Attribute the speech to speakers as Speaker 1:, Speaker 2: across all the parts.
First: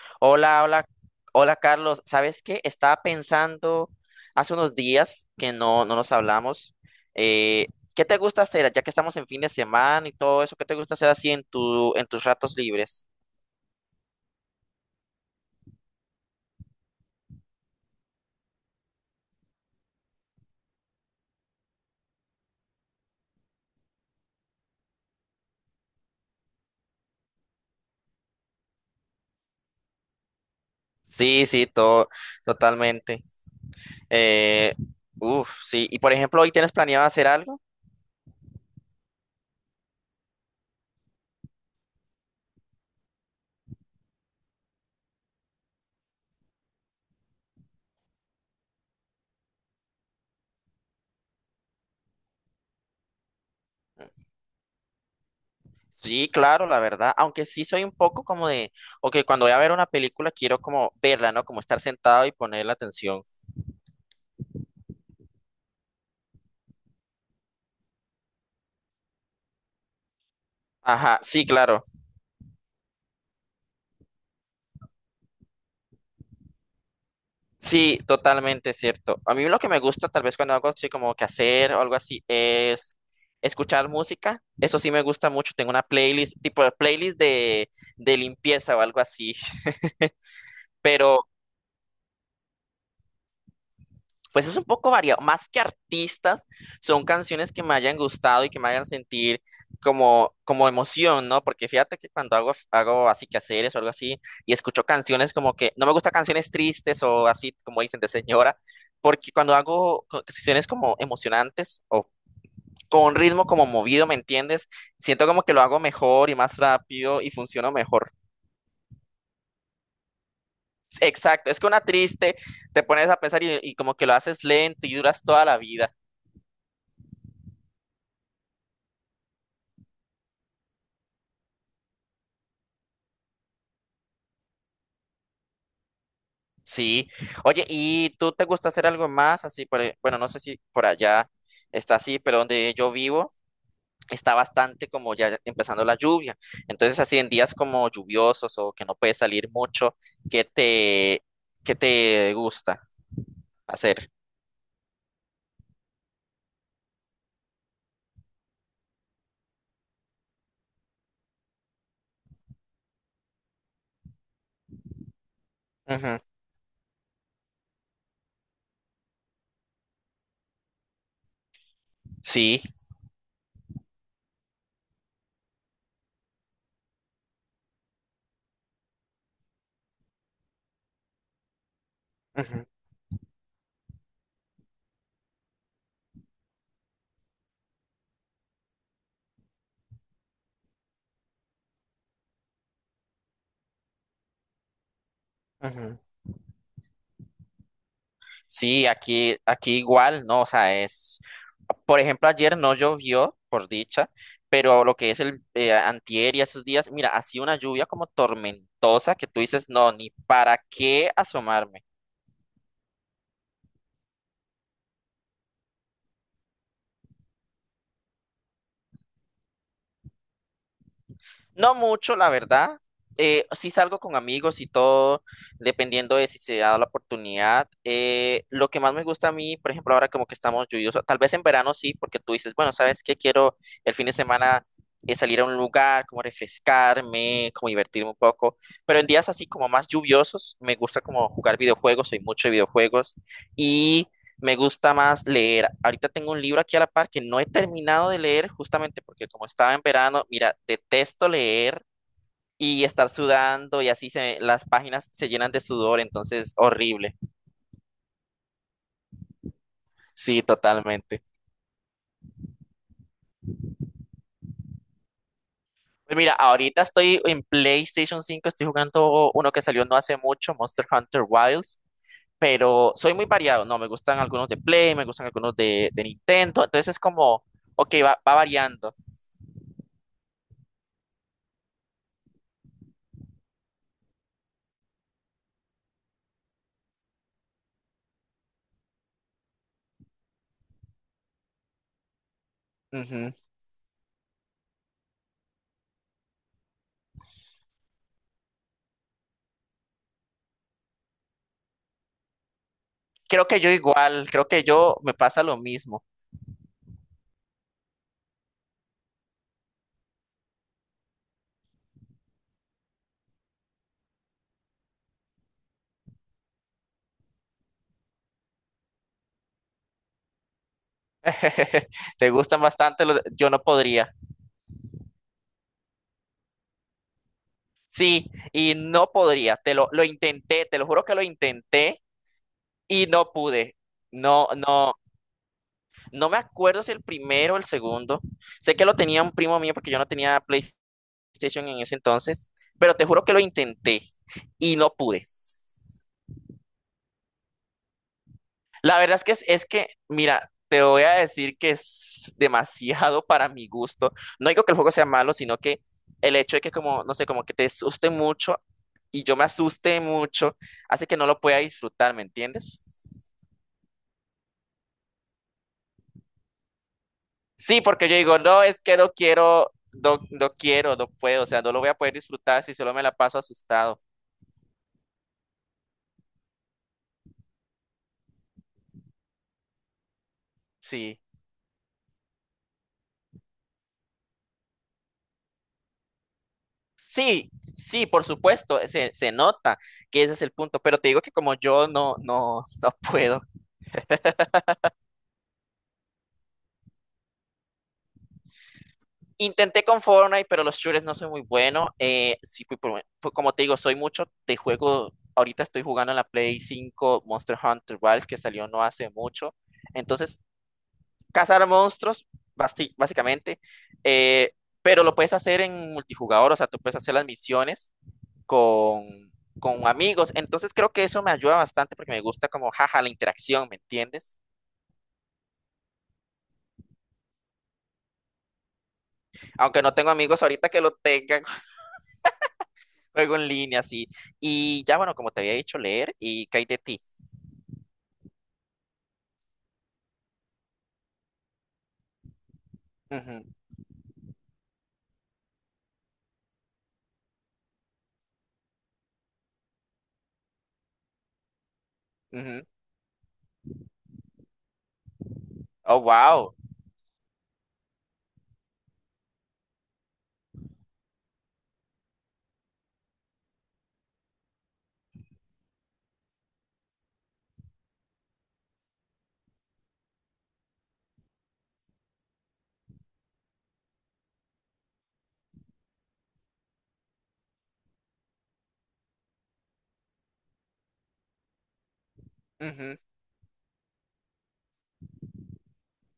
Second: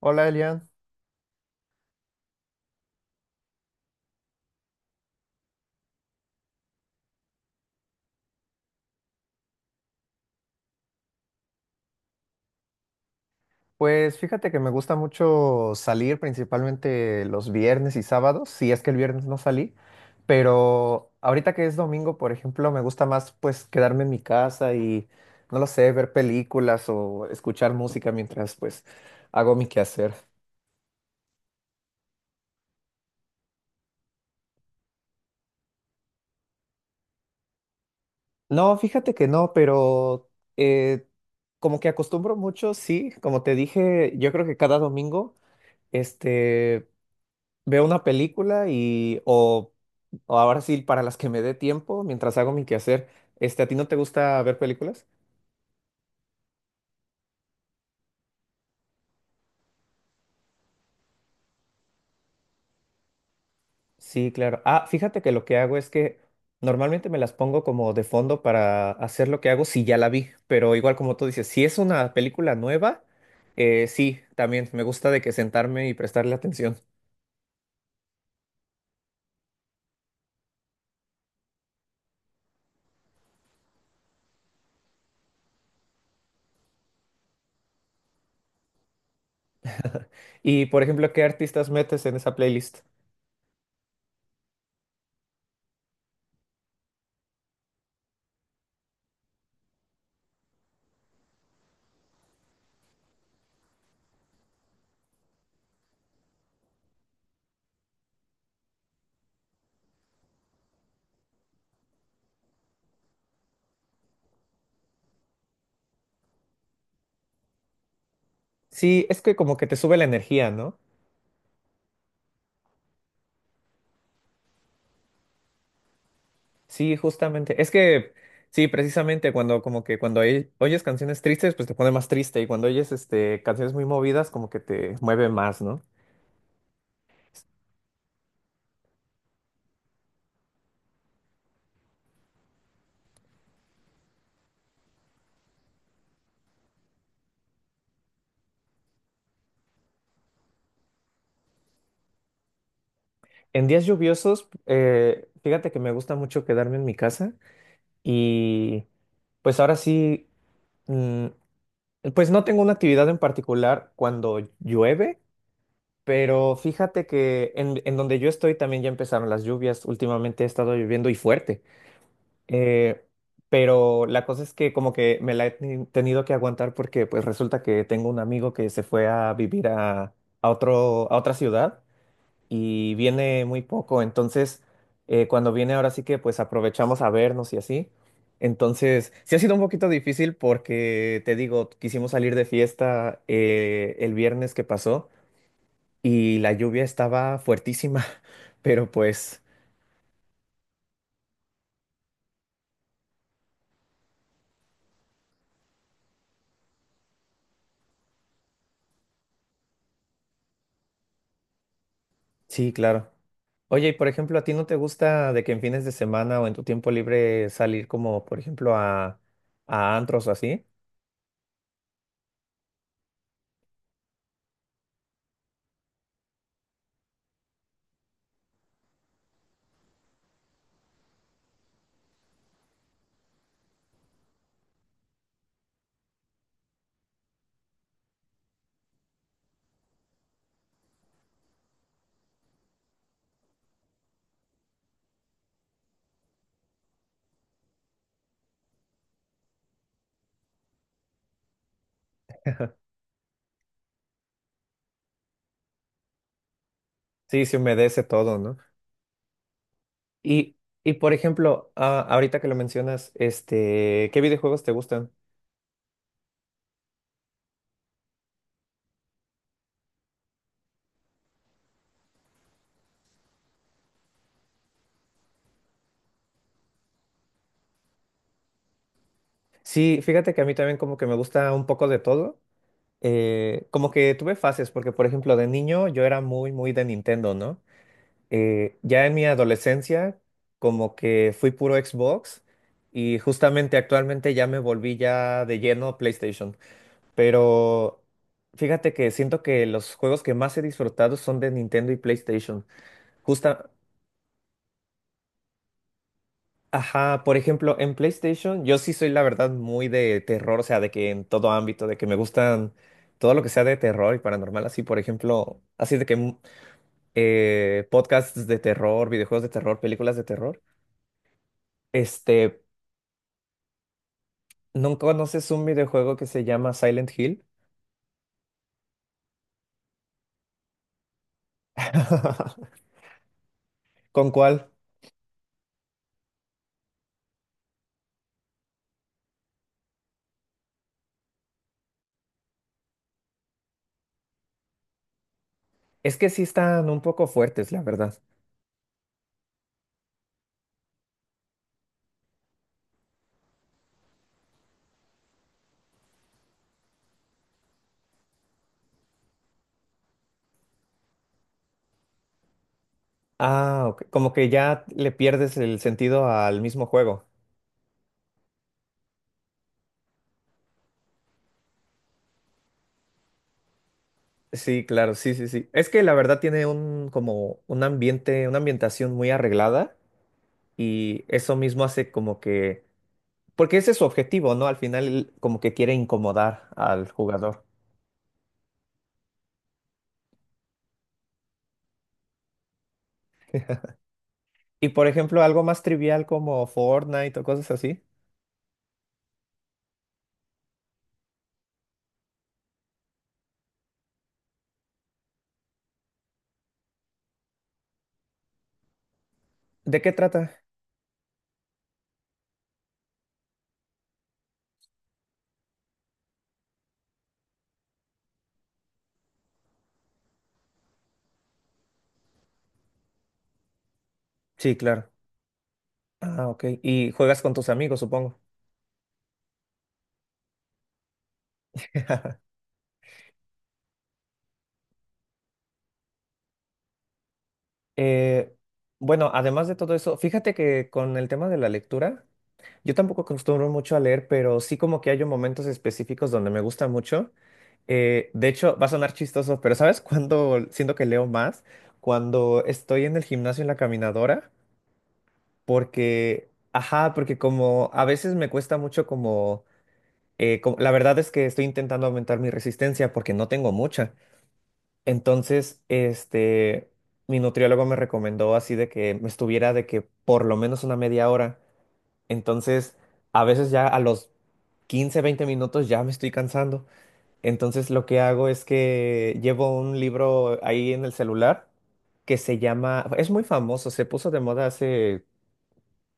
Speaker 1: Hola
Speaker 2: Hola,
Speaker 1: Elian,
Speaker 2: hola, hola Carlos. ¿Sabes qué? Estaba pensando hace unos días que no nos hablamos. eh, ¿Qué te gusta hacer? Ya que estamos en fin de semana y todo eso, ¿qué te gusta hacer así en tus ratos libres?
Speaker 1: pues fíjate que me gusta mucho salir principalmente los viernes y sábados, si es que el viernes no salí, pero ahorita que es domingo, por ejemplo, me gusta más pues quedarme en mi casa y no lo sé, ver películas o escuchar música mientras pues hago mi quehacer.
Speaker 2: Sí, sí, todo, totalmente. Eh, Uf, sí. Y por ejemplo, ¿hoy tienes planeado hacer algo?
Speaker 1: No, fíjate que no, pero eh, como que acostumbro mucho, sí, como te dije, yo creo que cada domingo. Este, Veo una película o ahora sí, para las que me dé tiempo, mientras hago mi quehacer, ¿a ti no te gusta ver películas?
Speaker 2: Sí, claro, la verdad. Aunque sí soy un poco como de, ok, cuando voy a ver una película quiero como verla, ¿no? Como estar sentado y poner la atención.
Speaker 1: Sí, claro. Ah, fíjate que lo que hago es que normalmente me las pongo como de fondo para hacer lo que hago si ya la vi, pero igual como
Speaker 2: Ajá,
Speaker 1: tú dices,
Speaker 2: sí,
Speaker 1: si es
Speaker 2: claro.
Speaker 1: una película nueva, sí, también me gusta de que sentarme y prestarle atención.
Speaker 2: Sí, totalmente cierto. A mí lo que me gusta, tal vez cuando hago así como que hacer o algo así, es escuchar música. Eso sí me gusta mucho. Tengo una playlist, tipo de de limpieza o algo así.
Speaker 1: Y, por ejemplo, ¿qué
Speaker 2: Pero
Speaker 1: artistas metes en esa playlist?
Speaker 2: pues es un poco variado, más que artistas, son canciones que me hayan gustado y que me hagan sentir como, como emoción, ¿no? Porque fíjate que cuando hago así quehaceres o algo así y escucho canciones como que, no me gustan canciones tristes o así como dicen de señora, porque cuando hago canciones como emocionantes o con un ritmo como movido, ¿me entiendes? Siento como que lo hago mejor y más rápido y funciono mejor.
Speaker 1: Sí, es que como que te sube la energía, ¿no?
Speaker 2: Exacto, es que una triste te pones a pensar y como que lo haces lento y duras toda la vida.
Speaker 1: Sí, justamente. Es que, sí, precisamente cuando como que cuando oyes canciones tristes, pues te pone más triste y cuando oyes canciones muy movidas, como que te mueve más, ¿no?
Speaker 2: Sí. Oye, ¿y tú te gusta hacer algo más? Así, bueno, no sé si por allá está así, pero donde yo vivo está bastante como ya empezando la lluvia. Entonces, así en días como lluviosos o que no puedes salir mucho, ¿qué te, ¿qué te gusta
Speaker 1: En días
Speaker 2: hacer?
Speaker 1: lluviosos, fíjate que me gusta mucho quedarme en mi casa y pues ahora sí, mm, pues no tengo una actividad en particular cuando llueve,
Speaker 2: Ujú.
Speaker 1: pero fíjate que en donde yo estoy también ya empezaron las lluvias. Últimamente ha estado lloviendo y fuerte.
Speaker 2: Sí.
Speaker 1: Eh, pero la cosa es que como que me la he tenido que aguantar porque pues resulta que tengo un amigo que se fue a vivir a otro, a otra ciudad
Speaker 2: Ujú,
Speaker 1: y viene muy poco. Entonces, cuando viene ahora sí que pues aprovechamos a vernos y así. Entonces, sí ha sido un poquito difícil porque te digo, quisimos salir de fiesta el viernes que pasó
Speaker 2: ujú.
Speaker 1: y la lluvia estaba fuertísima,
Speaker 2: Sí,
Speaker 1: pero
Speaker 2: aquí,
Speaker 1: pues
Speaker 2: aquí igual, ¿no? O sea, es, por ejemplo, ayer no llovió, por dicha, pero lo que es el antier y esos días, mira, ha sido una lluvia como tormentosa que tú dices, no, ni para qué asomarme.
Speaker 1: sí, claro. Oye, y por ejemplo, ¿a ti no te gusta de que en fines de semana o en tu tiempo libre salir como, por ejemplo, a antros o así?
Speaker 2: No mucho, la verdad. Sí salgo con amigos y todo, dependiendo de si se da la oportunidad. Lo que más me gusta a mí, por ejemplo, ahora como que estamos lluviosos, tal vez en verano sí, porque tú dices, bueno, ¿sabes qué? Quiero el fin de semana salir a un lugar, como refrescarme, como divertirme un poco. Pero en días así como más lluviosos, me gusta como jugar videojuegos, soy mucho de videojuegos. Y me gusta más leer. Ahorita tengo un libro aquí a la par que no he terminado de leer justamente porque como estaba en verano, mira, detesto leer y estar sudando y así las páginas se llenan de sudor, entonces horrible.
Speaker 1: Sí, se humedece todo, ¿no?
Speaker 2: Sí,
Speaker 1: Y, y por
Speaker 2: totalmente.
Speaker 1: ejemplo, ah, ahorita que lo mencionas, ¿qué videojuegos te gustan?
Speaker 2: Pues mira, ahorita estoy en PlayStation 5, estoy jugando uno que salió no hace mucho, Monster Hunter Wilds, pero soy muy variado, no, me gustan algunos de Play, me gustan de Nintendo, entonces es como, ok, va, va variando.
Speaker 1: Sí, fíjate que a mí también como que me gusta un poco de todo. Como que tuve fases, porque por ejemplo, de niño yo era muy, muy de Nintendo, ¿no? Ya en mi adolescencia, como que fui puro Xbox y
Speaker 2: Ujú.
Speaker 1: justamente actualmente ya me volví ya de lleno PlayStation. Pero fíjate que siento que los juegos que más he disfrutado son de Nintendo y PlayStation.
Speaker 2: Creo que
Speaker 1: Justa,
Speaker 2: yo igual, creo que yo me pasa lo mismo.
Speaker 1: ajá, por ejemplo, en PlayStation yo sí soy la verdad muy de terror, o sea, de que en todo ámbito, de que me gustan todo lo que sea de terror y paranormal, así por ejemplo, así de que podcasts de terror, videojuegos de terror, películas de terror.
Speaker 2: Te gustan
Speaker 1: Este,
Speaker 2: bastante los, yo no podría.
Speaker 1: ¿No conoces un videojuego que se llama Silent Hill?
Speaker 2: Sí, y no podría, lo intenté, te lo juro que lo intenté y no pude.
Speaker 1: ¿Con
Speaker 2: No,
Speaker 1: cuál?
Speaker 2: no, no me acuerdo si el primero o el segundo. Sé que lo tenía un primo mío porque yo no tenía PlayStation en ese entonces, pero te juro que lo intenté y no pude.
Speaker 1: Es que sí están un poco fuertes, la verdad.
Speaker 2: La verdad es que es que, mira, te voy a decir que es demasiado para mi gusto. No digo que el juego sea malo, sino que el hecho de que como, no sé, como que te asuste mucho y yo me asuste mucho, hace que no lo pueda disfrutar, ¿me entiendes?
Speaker 1: Ah, ok. Como que ya le pierdes el sentido al mismo juego.
Speaker 2: Sí, porque yo digo, no, es que no quiero, no quiero, no puedo, o sea, no lo voy a poder disfrutar si solo me la paso asustado.
Speaker 1: Sí, claro, sí, sí, sí. Es que la verdad tiene un como un ambiente, una ambientación muy arreglada
Speaker 2: Sí,
Speaker 1: y eso mismo hace como que, porque ese es su objetivo, ¿no? Al final como que quiere incomodar al
Speaker 2: sí,
Speaker 1: jugador.
Speaker 2: sí, por supuesto, se nota que ese es el punto, pero te digo que como yo no, no, no puedo.
Speaker 1: Y por ejemplo, algo más trivial como Fortnite o cosas así.
Speaker 2: Intenté con Fortnite, pero los shooters no soy muy bueno. Sí, como te digo, soy mucho de juego. Ahorita estoy jugando en la Play 5 Monster Hunter Wilds, que salió no hace mucho.
Speaker 1: ¿De qué
Speaker 2: Entonces,
Speaker 1: trata?
Speaker 2: cazar monstruos, básicamente. eh, pero lo puedes hacer en multijugador, o sea, tú puedes hacer las misiones con, con amigos. Entonces, creo que eso me ayuda bastante porque me gusta como, jaja, la interacción, ¿me entiendes?
Speaker 1: Sí, claro. Ah, ok. Y juegas con tus amigos, supongo.
Speaker 2: Aunque no tengo amigos ahorita que lo tengan, juego en línea, sí. Y ya, bueno, como te había dicho, leer, ¿y qué hay de ti?
Speaker 1: Eh, bueno, además de todo eso, fíjate que con el tema de la lectura, yo tampoco
Speaker 2: Ujú,
Speaker 1: acostumbro mucho a leer, pero sí como que hay momentos específicos donde me gusta mucho. De hecho, va a sonar chistoso, pero ¿sabes cuándo siento que leo más? Cuando
Speaker 2: ujú.
Speaker 1: estoy en el gimnasio en la caminadora,
Speaker 2: Oh,
Speaker 1: porque,
Speaker 2: wow.
Speaker 1: ajá, porque como a veces me cuesta mucho la verdad es que estoy intentando aumentar mi resistencia porque no tengo mucha. Entonces, mi nutriólogo me recomendó así de que me estuviera de que por lo menos una media hora. Entonces, a veces ya a los 15, 20 minutos ya me estoy cansando. Entonces, lo que hago es que llevo un libro ahí en el celular que se
Speaker 2: Ujú.
Speaker 1: llama, es muy famoso, se puso de moda hace,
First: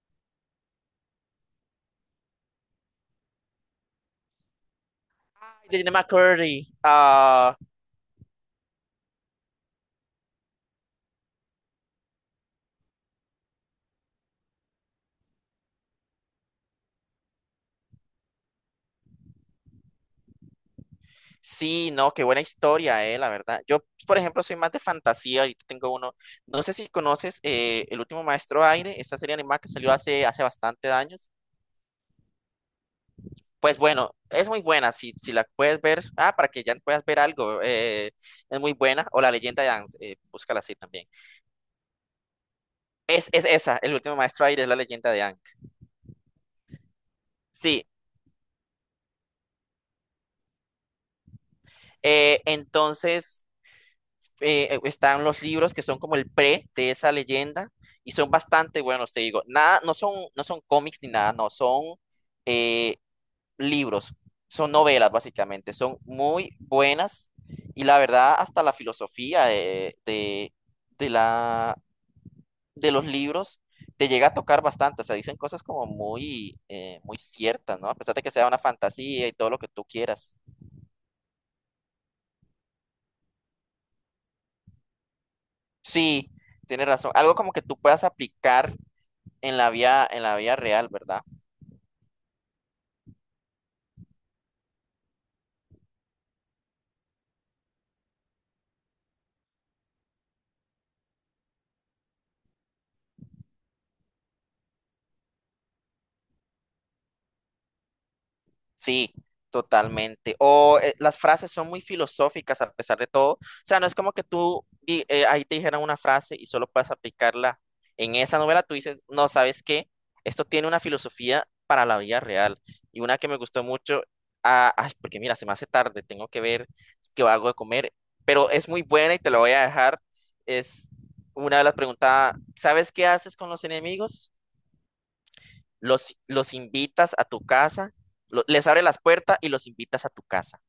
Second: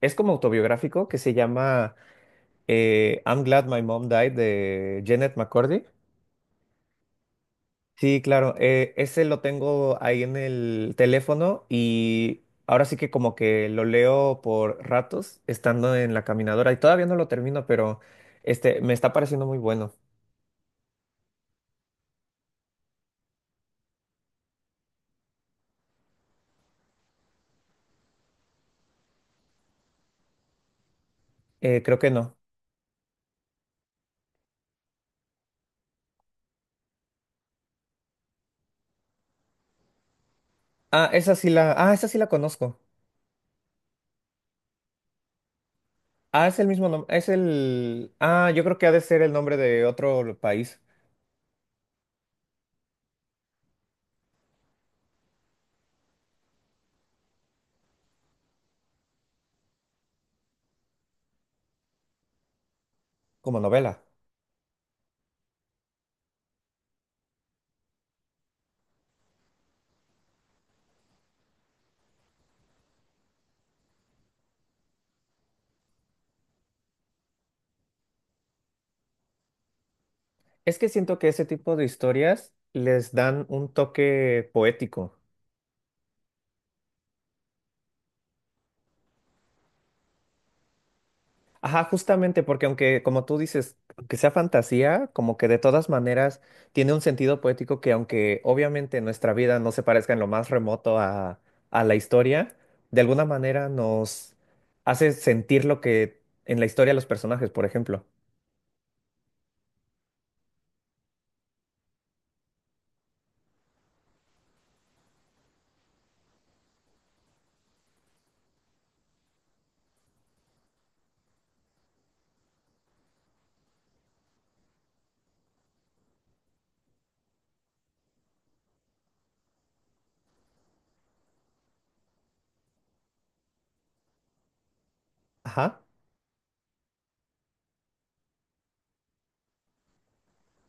Speaker 1: es como autobiográfico, que se llama I'm Glad My Mom Died de Janet
Speaker 2: Ay, de
Speaker 1: McCordy.
Speaker 2: Jenny McCurdy. Ah,
Speaker 1: Sí, claro. Eh, ese lo tengo ahí en el teléfono y ahora sí que como que lo leo por ratos estando en la caminadora y todavía no lo termino, pero este me está pareciendo muy bueno.
Speaker 2: sí, no, qué buena historia, la verdad. Yo, por ejemplo, soy más de fantasía. Ahorita tengo uno. No sé si conoces El último maestro aire, esa serie animada que salió hace bastante años.
Speaker 1: Creo que no.
Speaker 2: Pues bueno, es muy buena. Si, si la puedes ver, ah, para que ya puedas ver algo, es muy buena. O La leyenda de Aang, búscala así también.
Speaker 1: Ah, esa sí la conozco.
Speaker 2: Es esa, El último maestro aire es La leyenda de Aang.
Speaker 1: Ah, es el mismo nombre,
Speaker 2: Sí.
Speaker 1: yo creo que ha de ser el nombre de otro país
Speaker 2: Eh, entonces, están los libros que son como el pre de esa leyenda y son bastante buenos, te digo. Nada, no son cómics ni nada, no, son eh,
Speaker 1: como novela.
Speaker 2: libros, son novelas básicamente, son muy buenas y la verdad hasta la filosofía de de los libros te llega a tocar bastante, o sea, dicen cosas como muy, muy ciertas, ¿no? A pesar de que sea una fantasía y todo lo que tú quieras.
Speaker 1: Es que siento que ese tipo de historias les dan un toque poético.
Speaker 2: Sí, tienes razón, algo como que tú puedas aplicar en en la vía real, ¿verdad?
Speaker 1: Ajá, justamente porque aunque, como tú dices, que sea fantasía, como que de todas maneras tiene un sentido poético que aunque obviamente nuestra vida no se parezca en lo más remoto a la historia, de alguna manera nos hace sentir lo que en la historia los personajes, por ejemplo.
Speaker 2: Sí, totalmente. O las frases son muy filosóficas a pesar de todo. O sea, no es como que ahí te dijeran una frase y solo puedes aplicarla en esa novela. Tú dices, no, ¿sabes qué? Esto tiene una filosofía para la vida real. Y una que me gustó mucho, ah, ay, porque mira, se me hace tarde, tengo que ver qué hago de comer, pero es muy buena y te la voy a dejar. Es una de las preguntas, ¿sabes qué haces con los enemigos?
Speaker 1: Ajá.
Speaker 2: Los invitas a tu casa, les abre las puertas y los invitas a tu casa.